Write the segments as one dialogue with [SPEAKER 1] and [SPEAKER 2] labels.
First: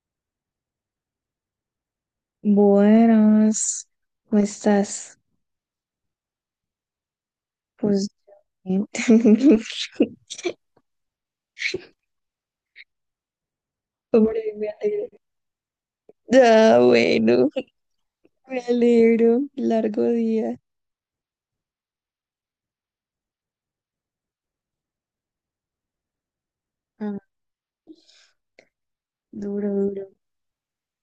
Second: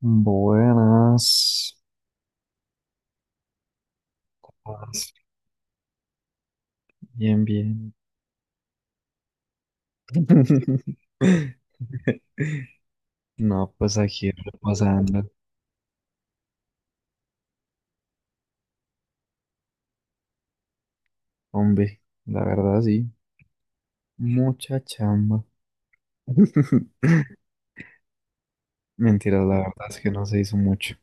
[SPEAKER 1] Buenas.
[SPEAKER 2] Buenas, ¿cómo
[SPEAKER 1] Buenas.
[SPEAKER 2] estás?
[SPEAKER 1] Bien, bien.
[SPEAKER 2] Pues bien.
[SPEAKER 1] No, pues aquí
[SPEAKER 2] Sobreviviente.
[SPEAKER 1] repasando.
[SPEAKER 2] Ah, bueno, me alegro. Largo día.
[SPEAKER 1] Hombre, la verdad sí. Mucha chamba.
[SPEAKER 2] Ah,
[SPEAKER 1] Mentira, la
[SPEAKER 2] duro,
[SPEAKER 1] verdad es
[SPEAKER 2] duro.
[SPEAKER 1] que no se hizo mucho.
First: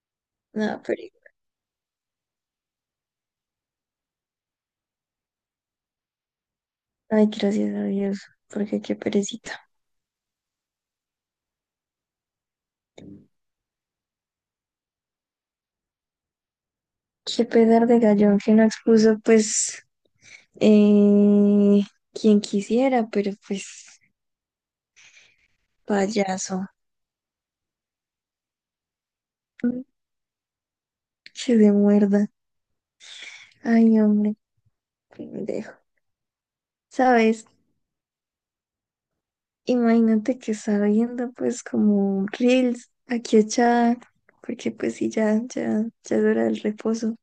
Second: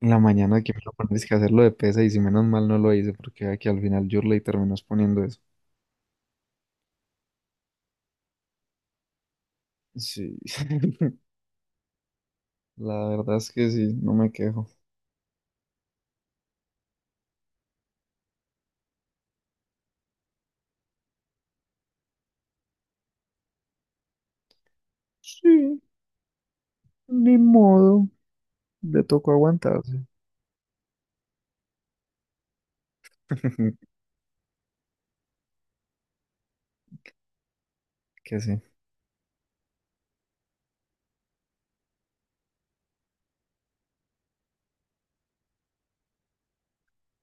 [SPEAKER 1] En la mañana que me
[SPEAKER 2] No,
[SPEAKER 1] lo
[SPEAKER 2] pero.
[SPEAKER 1] pones que hacerlo de pesa y si menos mal no lo hice porque aquí al final yo le terminó exponiendo eso.
[SPEAKER 2] Ay, gracias a Dios, porque qué perecita.
[SPEAKER 1] Sí, la verdad es que sí, no me quejo.
[SPEAKER 2] Qué pedar de gallón que no expuso, pues, eh, quien quisiera, pero pues,
[SPEAKER 1] Sí,
[SPEAKER 2] payaso.
[SPEAKER 1] ni modo, le tocó
[SPEAKER 2] Mm.
[SPEAKER 1] aguantarse.
[SPEAKER 2] Que de muerda. Ay, hombre, qué pendejo. ¿Sabes?
[SPEAKER 1] Que sí.
[SPEAKER 2] Imagínate que estaba viendo pues como reels aquí echada, porque pues sí, ya es hora del reposo.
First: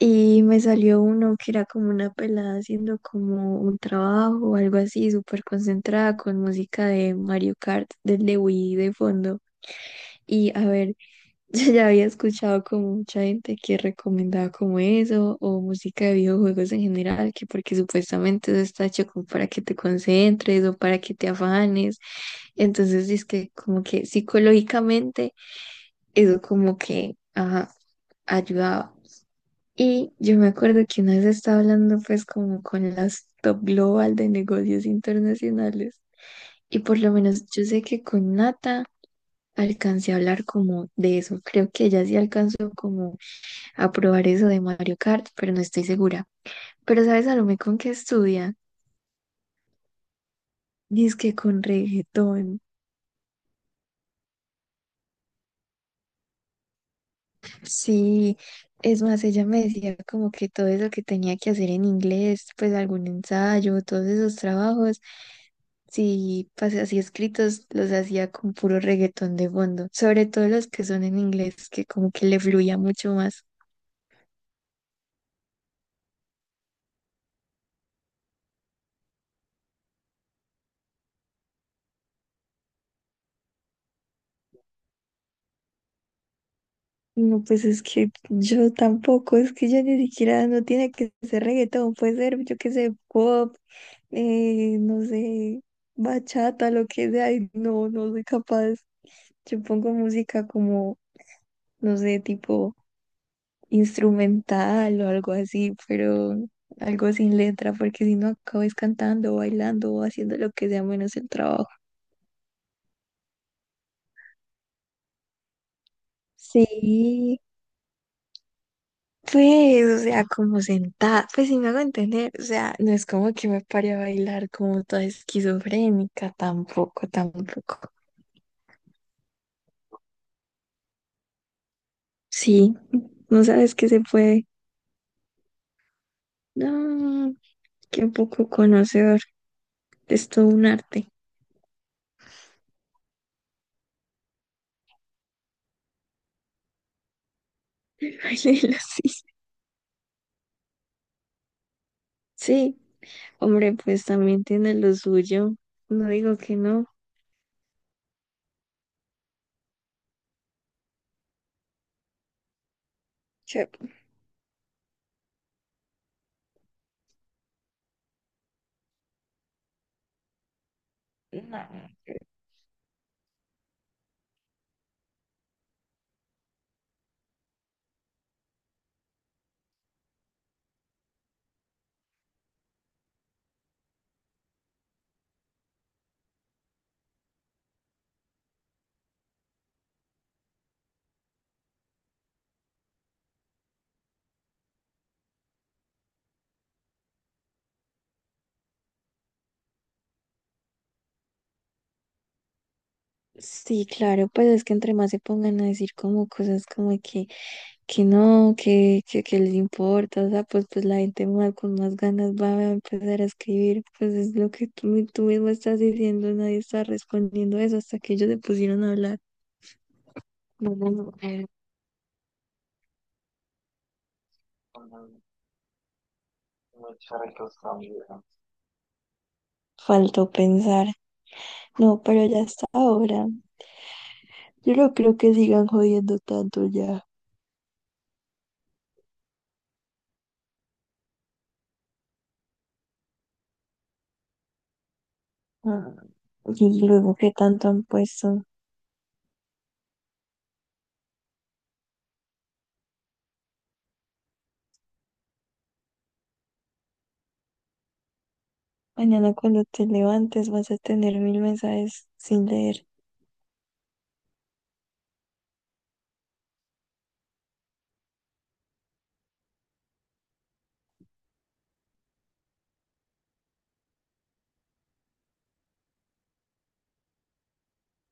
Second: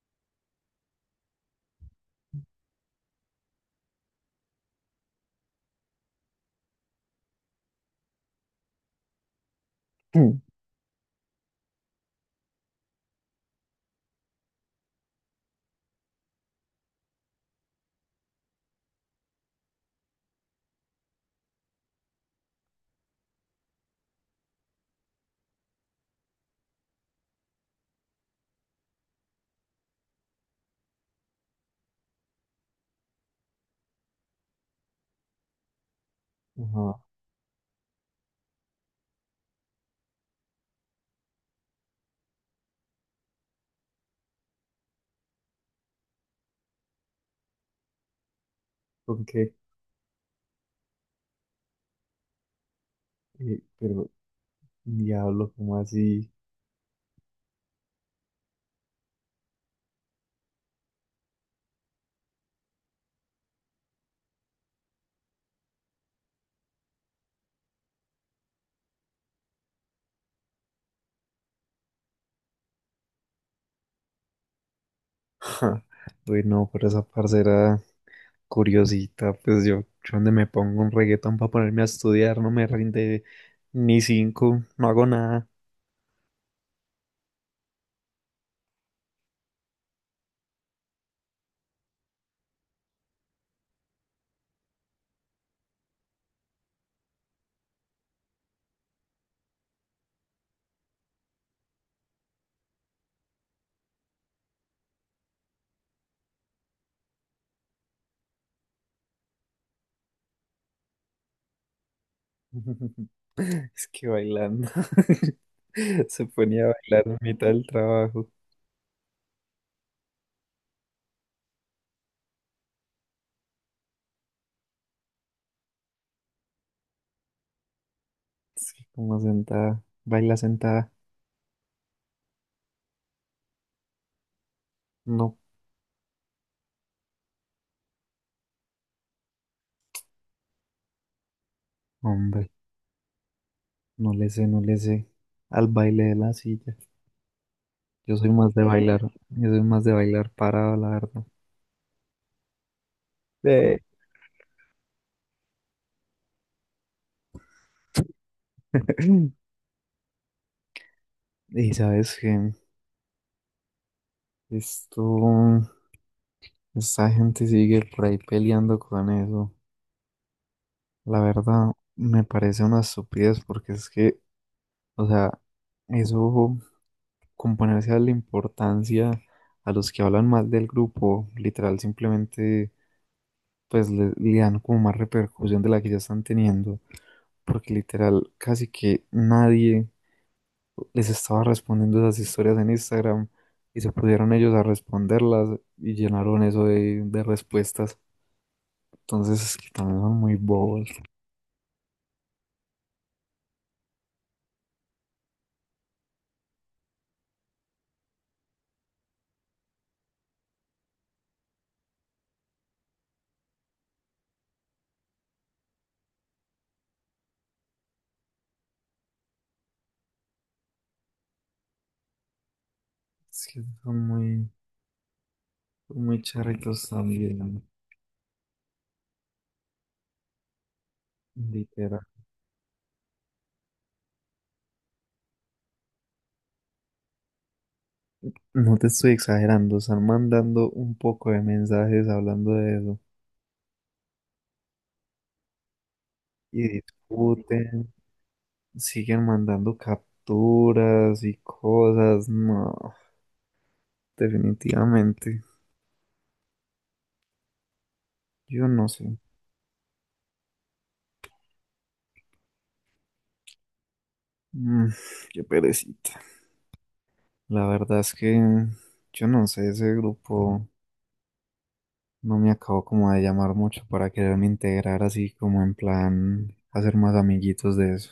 [SPEAKER 2] Y me salió uno que era como una pelada haciendo como un trabajo o algo así, súper concentrada con música de Mario Kart, del de Wii de fondo.
[SPEAKER 1] Mm.
[SPEAKER 2] Y a ver, yo ya había escuchado como mucha gente que recomendaba como eso, o música de videojuegos en general, que porque supuestamente eso está hecho como para que te concentres o para que te afanes. Entonces, es que como que psicológicamente eso como que ajá, ayudaba. Y yo me acuerdo que una vez estaba hablando pues como con las top global de negocios internacionales. Y por
[SPEAKER 1] Ajá.
[SPEAKER 2] lo menos yo sé que con Nata alcancé a hablar como de eso. Creo que ella sí alcanzó como a probar eso de Mario Kart, pero no estoy segura. Pero ¿sabes Salomé con qué estudia?
[SPEAKER 1] ¿Con qué?
[SPEAKER 2] Dice que con reggaetón.
[SPEAKER 1] Pero, diablo, ¿cómo así?
[SPEAKER 2] Sí, es más, ella me decía como que todo eso que tenía que hacer en inglés, pues algún ensayo, todos esos trabajos, sí, pues así escritos, los hacía con puro reggaetón de fondo, sobre todo los que son en inglés, que como que le fluía mucho más.
[SPEAKER 1] Ja, uy, no, pero esa parcera curiosita, pues yo donde me pongo un reggaetón para ponerme a estudiar, no me rinde ni cinco, no hago nada.
[SPEAKER 2] No, pues es que yo tampoco, es que ya ni siquiera no tiene que ser reggaetón, puede ser, yo qué sé, pop, no sé, bachata, lo que sea, y no, no soy capaz. Yo pongo música como, no sé, tipo instrumental o algo así, pero algo sin letra, porque si no acabas cantando, bailando o haciendo lo que sea menos el trabajo.
[SPEAKER 1] Es que bailando. Se ponía a bailar en
[SPEAKER 2] Sí.
[SPEAKER 1] mitad del trabajo.
[SPEAKER 2] Pues, o sea, como sentada, pues si me hago entender, o sea, no es como que me pare a bailar como toda esquizofrénica, tampoco, tampoco.
[SPEAKER 1] Es que como sentada, baila sentada.
[SPEAKER 2] Sí, no sabes que se puede.
[SPEAKER 1] No,
[SPEAKER 2] No, qué poco conocedor, es todo un arte.
[SPEAKER 1] hombre, no le sé, no le sé. Al baile de la silla. Yo soy más de
[SPEAKER 2] Bailar así.
[SPEAKER 1] bailar parado, la verdad.
[SPEAKER 2] Sí, hombre,
[SPEAKER 1] Eh.
[SPEAKER 2] pues también tiene lo suyo, no digo que no.
[SPEAKER 1] Y sabes que
[SPEAKER 2] Che,
[SPEAKER 1] esto, esta gente sigue por ahí peleando con eso. La verdad,
[SPEAKER 2] no.
[SPEAKER 1] me parece una estupidez porque es que, o sea, eso componerse a la importancia a los que hablan mal del grupo, literal, simplemente pues le dan como más repercusión de la que ya están teniendo. Porque literal, casi que nadie les estaba respondiendo esas historias en Instagram y se pusieron ellos a responderlas y llenaron eso de respuestas. Entonces, es que también son muy bobos.
[SPEAKER 2] Sí, claro, pues es que entre más se pongan a decir como cosas como que no, que les importa, o sea, pues, pues la gente más con más ganas va a empezar a escribir, pues es lo que tú mismo estás diciendo, nadie está respondiendo eso hasta que ellos se pusieron a hablar. No, no, no, eh,
[SPEAKER 1] Es que son muy charritos también,
[SPEAKER 2] Faltó pensar.
[SPEAKER 1] literal.
[SPEAKER 2] No, pero ya está ahora. Yo no creo que sigan jodiendo tanto ya.
[SPEAKER 1] No te estoy exagerando, están mandando un poco de mensajes hablando de eso
[SPEAKER 2] Ah,
[SPEAKER 1] y
[SPEAKER 2] y luego que tanto han
[SPEAKER 1] discuten,
[SPEAKER 2] puesto.
[SPEAKER 1] siguen mandando capturas y cosas. No, definitivamente, yo no sé.
[SPEAKER 2] Mañana cuando te levantes vas a tener 1000 mensajes sin leer.
[SPEAKER 1] Mm, qué perecita. La verdad es que yo no sé, ese grupo no me acabó como de llamar mucho para quererme integrar así como en plan hacer más amiguitos de eso.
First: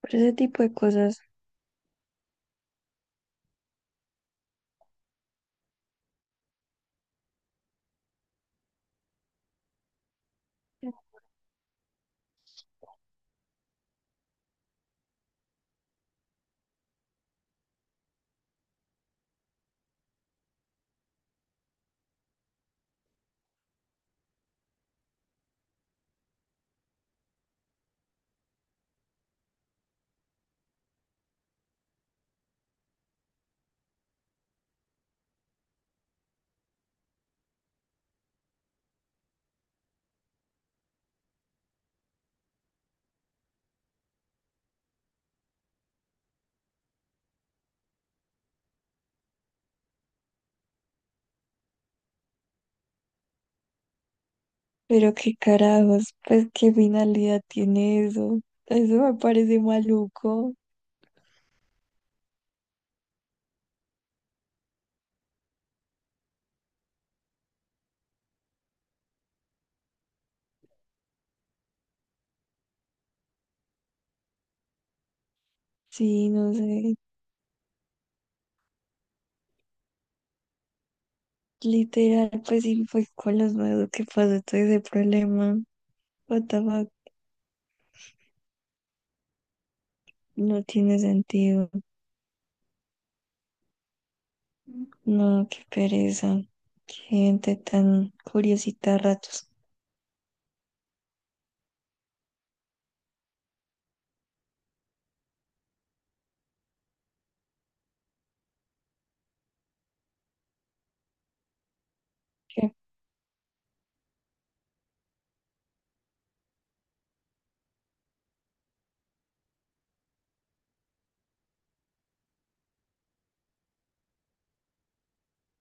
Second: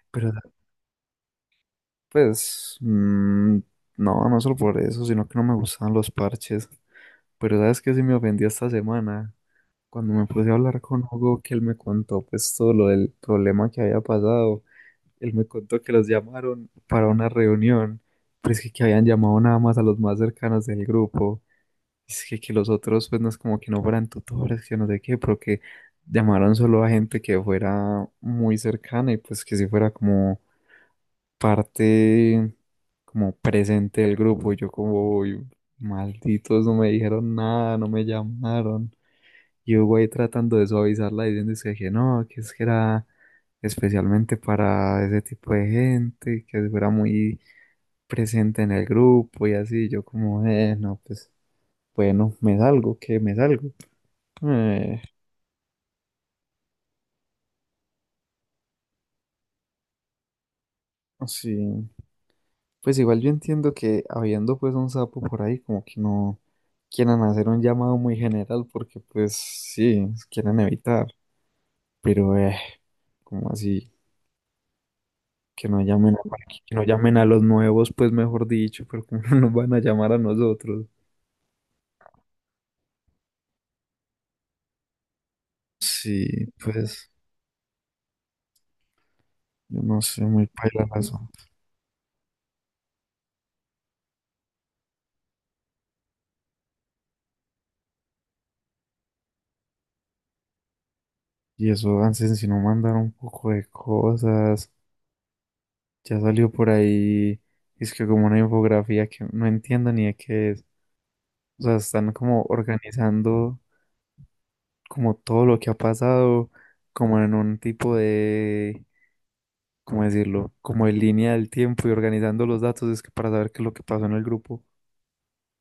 [SPEAKER 2] Por
[SPEAKER 1] Pero
[SPEAKER 2] ese tipo de cosas.
[SPEAKER 1] pues mm, no, no solo por eso, sino que no me gustaban los parches. Pero sabes que sí me ofendí esta semana cuando me puse a hablar con Hugo que él me contó pues todo lo del problema que había pasado. Él me contó que los llamaron para una reunión, pero que habían llamado nada más a los más cercanos del grupo. Que los otros, pues no es como que no fueran tutores, que no sé qué, pero que llamaron solo a gente que fuera muy cercana y pues que si fuera como parte, como presente del grupo. Y yo como: "Uy, malditos, no me dijeron nada, no me llamaron". Y yo voy tratando de suavizarla diciendo que no, que es que era especialmente para ese tipo de gente, que si fuera muy presente en el grupo y así. Yo como: "No, pues bueno, me salgo, que me salgo". Eh,
[SPEAKER 2] Pero qué carajos, pues qué finalidad tiene eso. Eso me parece maluco.
[SPEAKER 1] no, sí. Pues igual yo entiendo que habiendo pues un sapo por ahí, como que no quieran hacer un llamado muy general porque pues sí, quieren evitar. Pero como así, que no llamen a,
[SPEAKER 2] Sí, no
[SPEAKER 1] que no
[SPEAKER 2] sé.
[SPEAKER 1] llamen a los nuevos, pues mejor dicho, pero como no nos van a llamar a nosotros.
[SPEAKER 2] Literal, pues sí fue con los nuevos que pasó todo ese problema.
[SPEAKER 1] Sí,
[SPEAKER 2] What the fuck,
[SPEAKER 1] pues yo no sé, muy
[SPEAKER 2] no
[SPEAKER 1] paila el
[SPEAKER 2] tiene
[SPEAKER 1] asunto.
[SPEAKER 2] sentido. No, qué pereza. Qué gente tan curiosita a ratos.
[SPEAKER 1] Y eso, antes si no mandaron un poco de cosas, ya salió por ahí, es que como una infografía que no entiendo ni de qué es. O sea, están como
[SPEAKER 2] Qué-
[SPEAKER 1] organizando como todo lo que ha pasado, como en un tipo de, ¿cómo decirlo? Como en línea del tiempo y organizando los datos es que para saber qué es lo que pasó en el grupo.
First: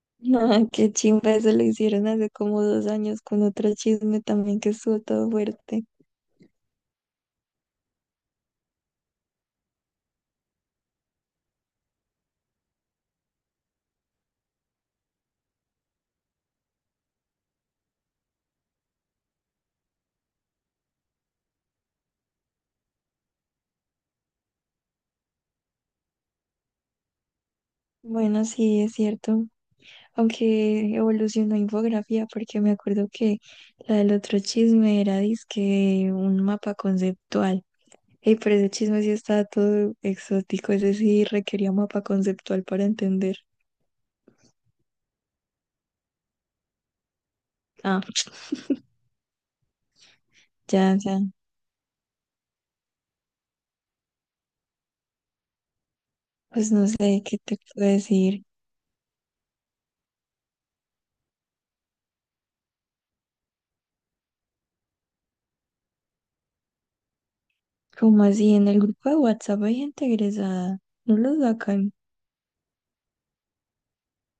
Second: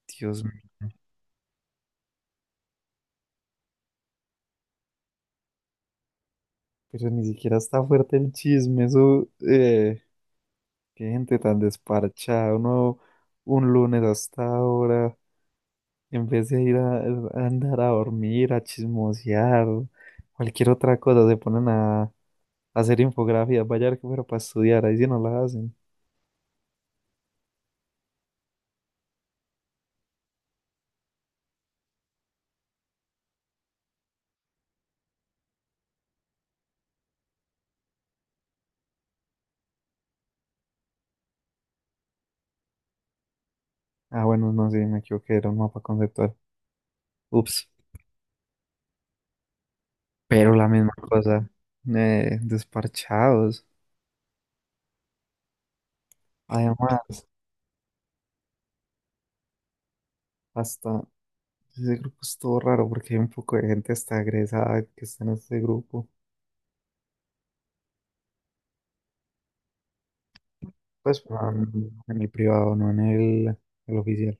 [SPEAKER 1] Dios mío,
[SPEAKER 2] No, qué chimba eso lo hicieron hace como 2 años con otro chisme también que estuvo todo fuerte.
[SPEAKER 1] pero ni siquiera está fuerte el chisme, eso, qué gente tan desparchada, uno un lunes hasta ahora, en vez de ir a andar a dormir, a chismosear, cualquier otra cosa, se ponen a hacer infografías, vaya a ver que fuera para estudiar, ahí sí no la hacen.
[SPEAKER 2] Bueno, sí, es cierto. Aunque evolucionó a infografía, porque me acuerdo que la del otro chisme era dizque un mapa conceptual. Y pero ese chisme sí estaba todo exótico, ese sí requería mapa conceptual para entender.
[SPEAKER 1] Ah, bueno, no, sí, me equivoqué, era un mapa conceptual. Ups,
[SPEAKER 2] Ah,
[SPEAKER 1] pero la misma
[SPEAKER 2] ya, ya.
[SPEAKER 1] cosa. Desparchados.
[SPEAKER 2] Pues no
[SPEAKER 1] Además,
[SPEAKER 2] sé qué te puedo decir.
[SPEAKER 1] hasta ese grupo es todo raro porque hay un poco de gente hasta egresada que está en este grupo.
[SPEAKER 2] Como así, en el grupo de WhatsApp hay gente egresada. No
[SPEAKER 1] Pues
[SPEAKER 2] lo
[SPEAKER 1] no, en
[SPEAKER 2] sacan.
[SPEAKER 1] el privado, no en el oficial.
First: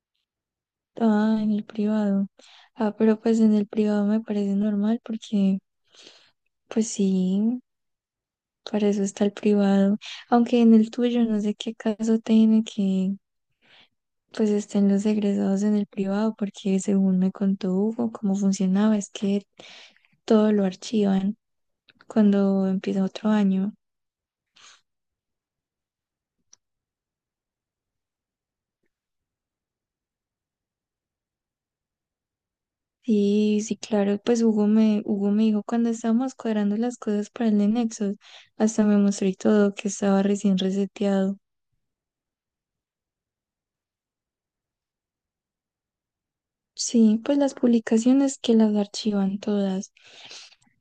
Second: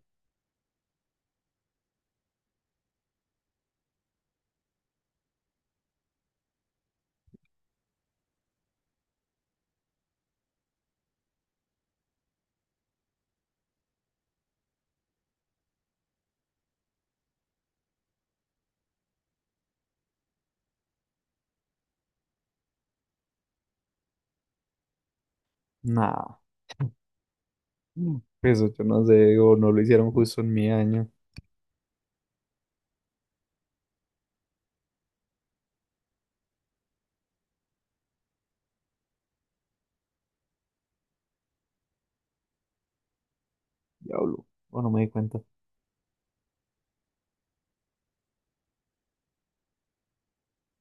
[SPEAKER 2] Ah, en el privado. Ah, pero pues en el privado me parece normal porque, pues sí, para eso está el privado. Aunque en el tuyo no sé qué caso tiene que pues estén los egresados en el privado, porque según me contó Hugo, cómo funcionaba, es que todo lo archivan cuando empieza otro año.
[SPEAKER 1] Nada. Eso yo no sé, o no lo hicieron justo en mi año.
[SPEAKER 2] Y sí, claro, pues Hugo me dijo cuando estábamos cuadrando las cosas para el de Nexus, hasta me mostró y todo que estaba recién reseteado.
[SPEAKER 1] Diablo, o no me di cuenta.
[SPEAKER 2] Sí, pues las publicaciones que las archivan todas,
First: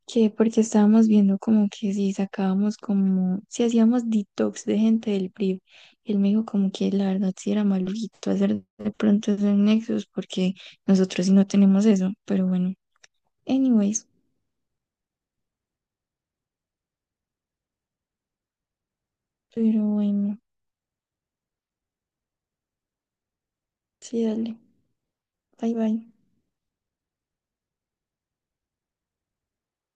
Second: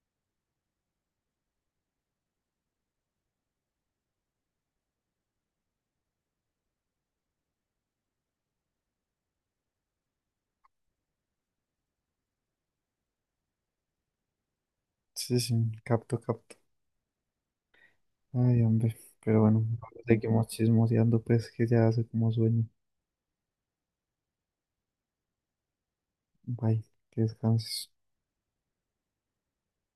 [SPEAKER 2] que porque estábamos viendo como que si sacábamos como, si hacíamos detox de gente del PRIV, y él me dijo como que la verdad sí era maluquito hacer de pronto esos nexos porque nosotros sí no tenemos eso, pero bueno, anyways,
[SPEAKER 1] Sí, sí, capto, capto. Ay, hombre, pero bueno,
[SPEAKER 2] pero bueno,
[SPEAKER 1] seguimos chismoseando, pues que ya hace como sueño.
[SPEAKER 2] sí, dale, bye bye.
[SPEAKER 1] Bye, que descanses.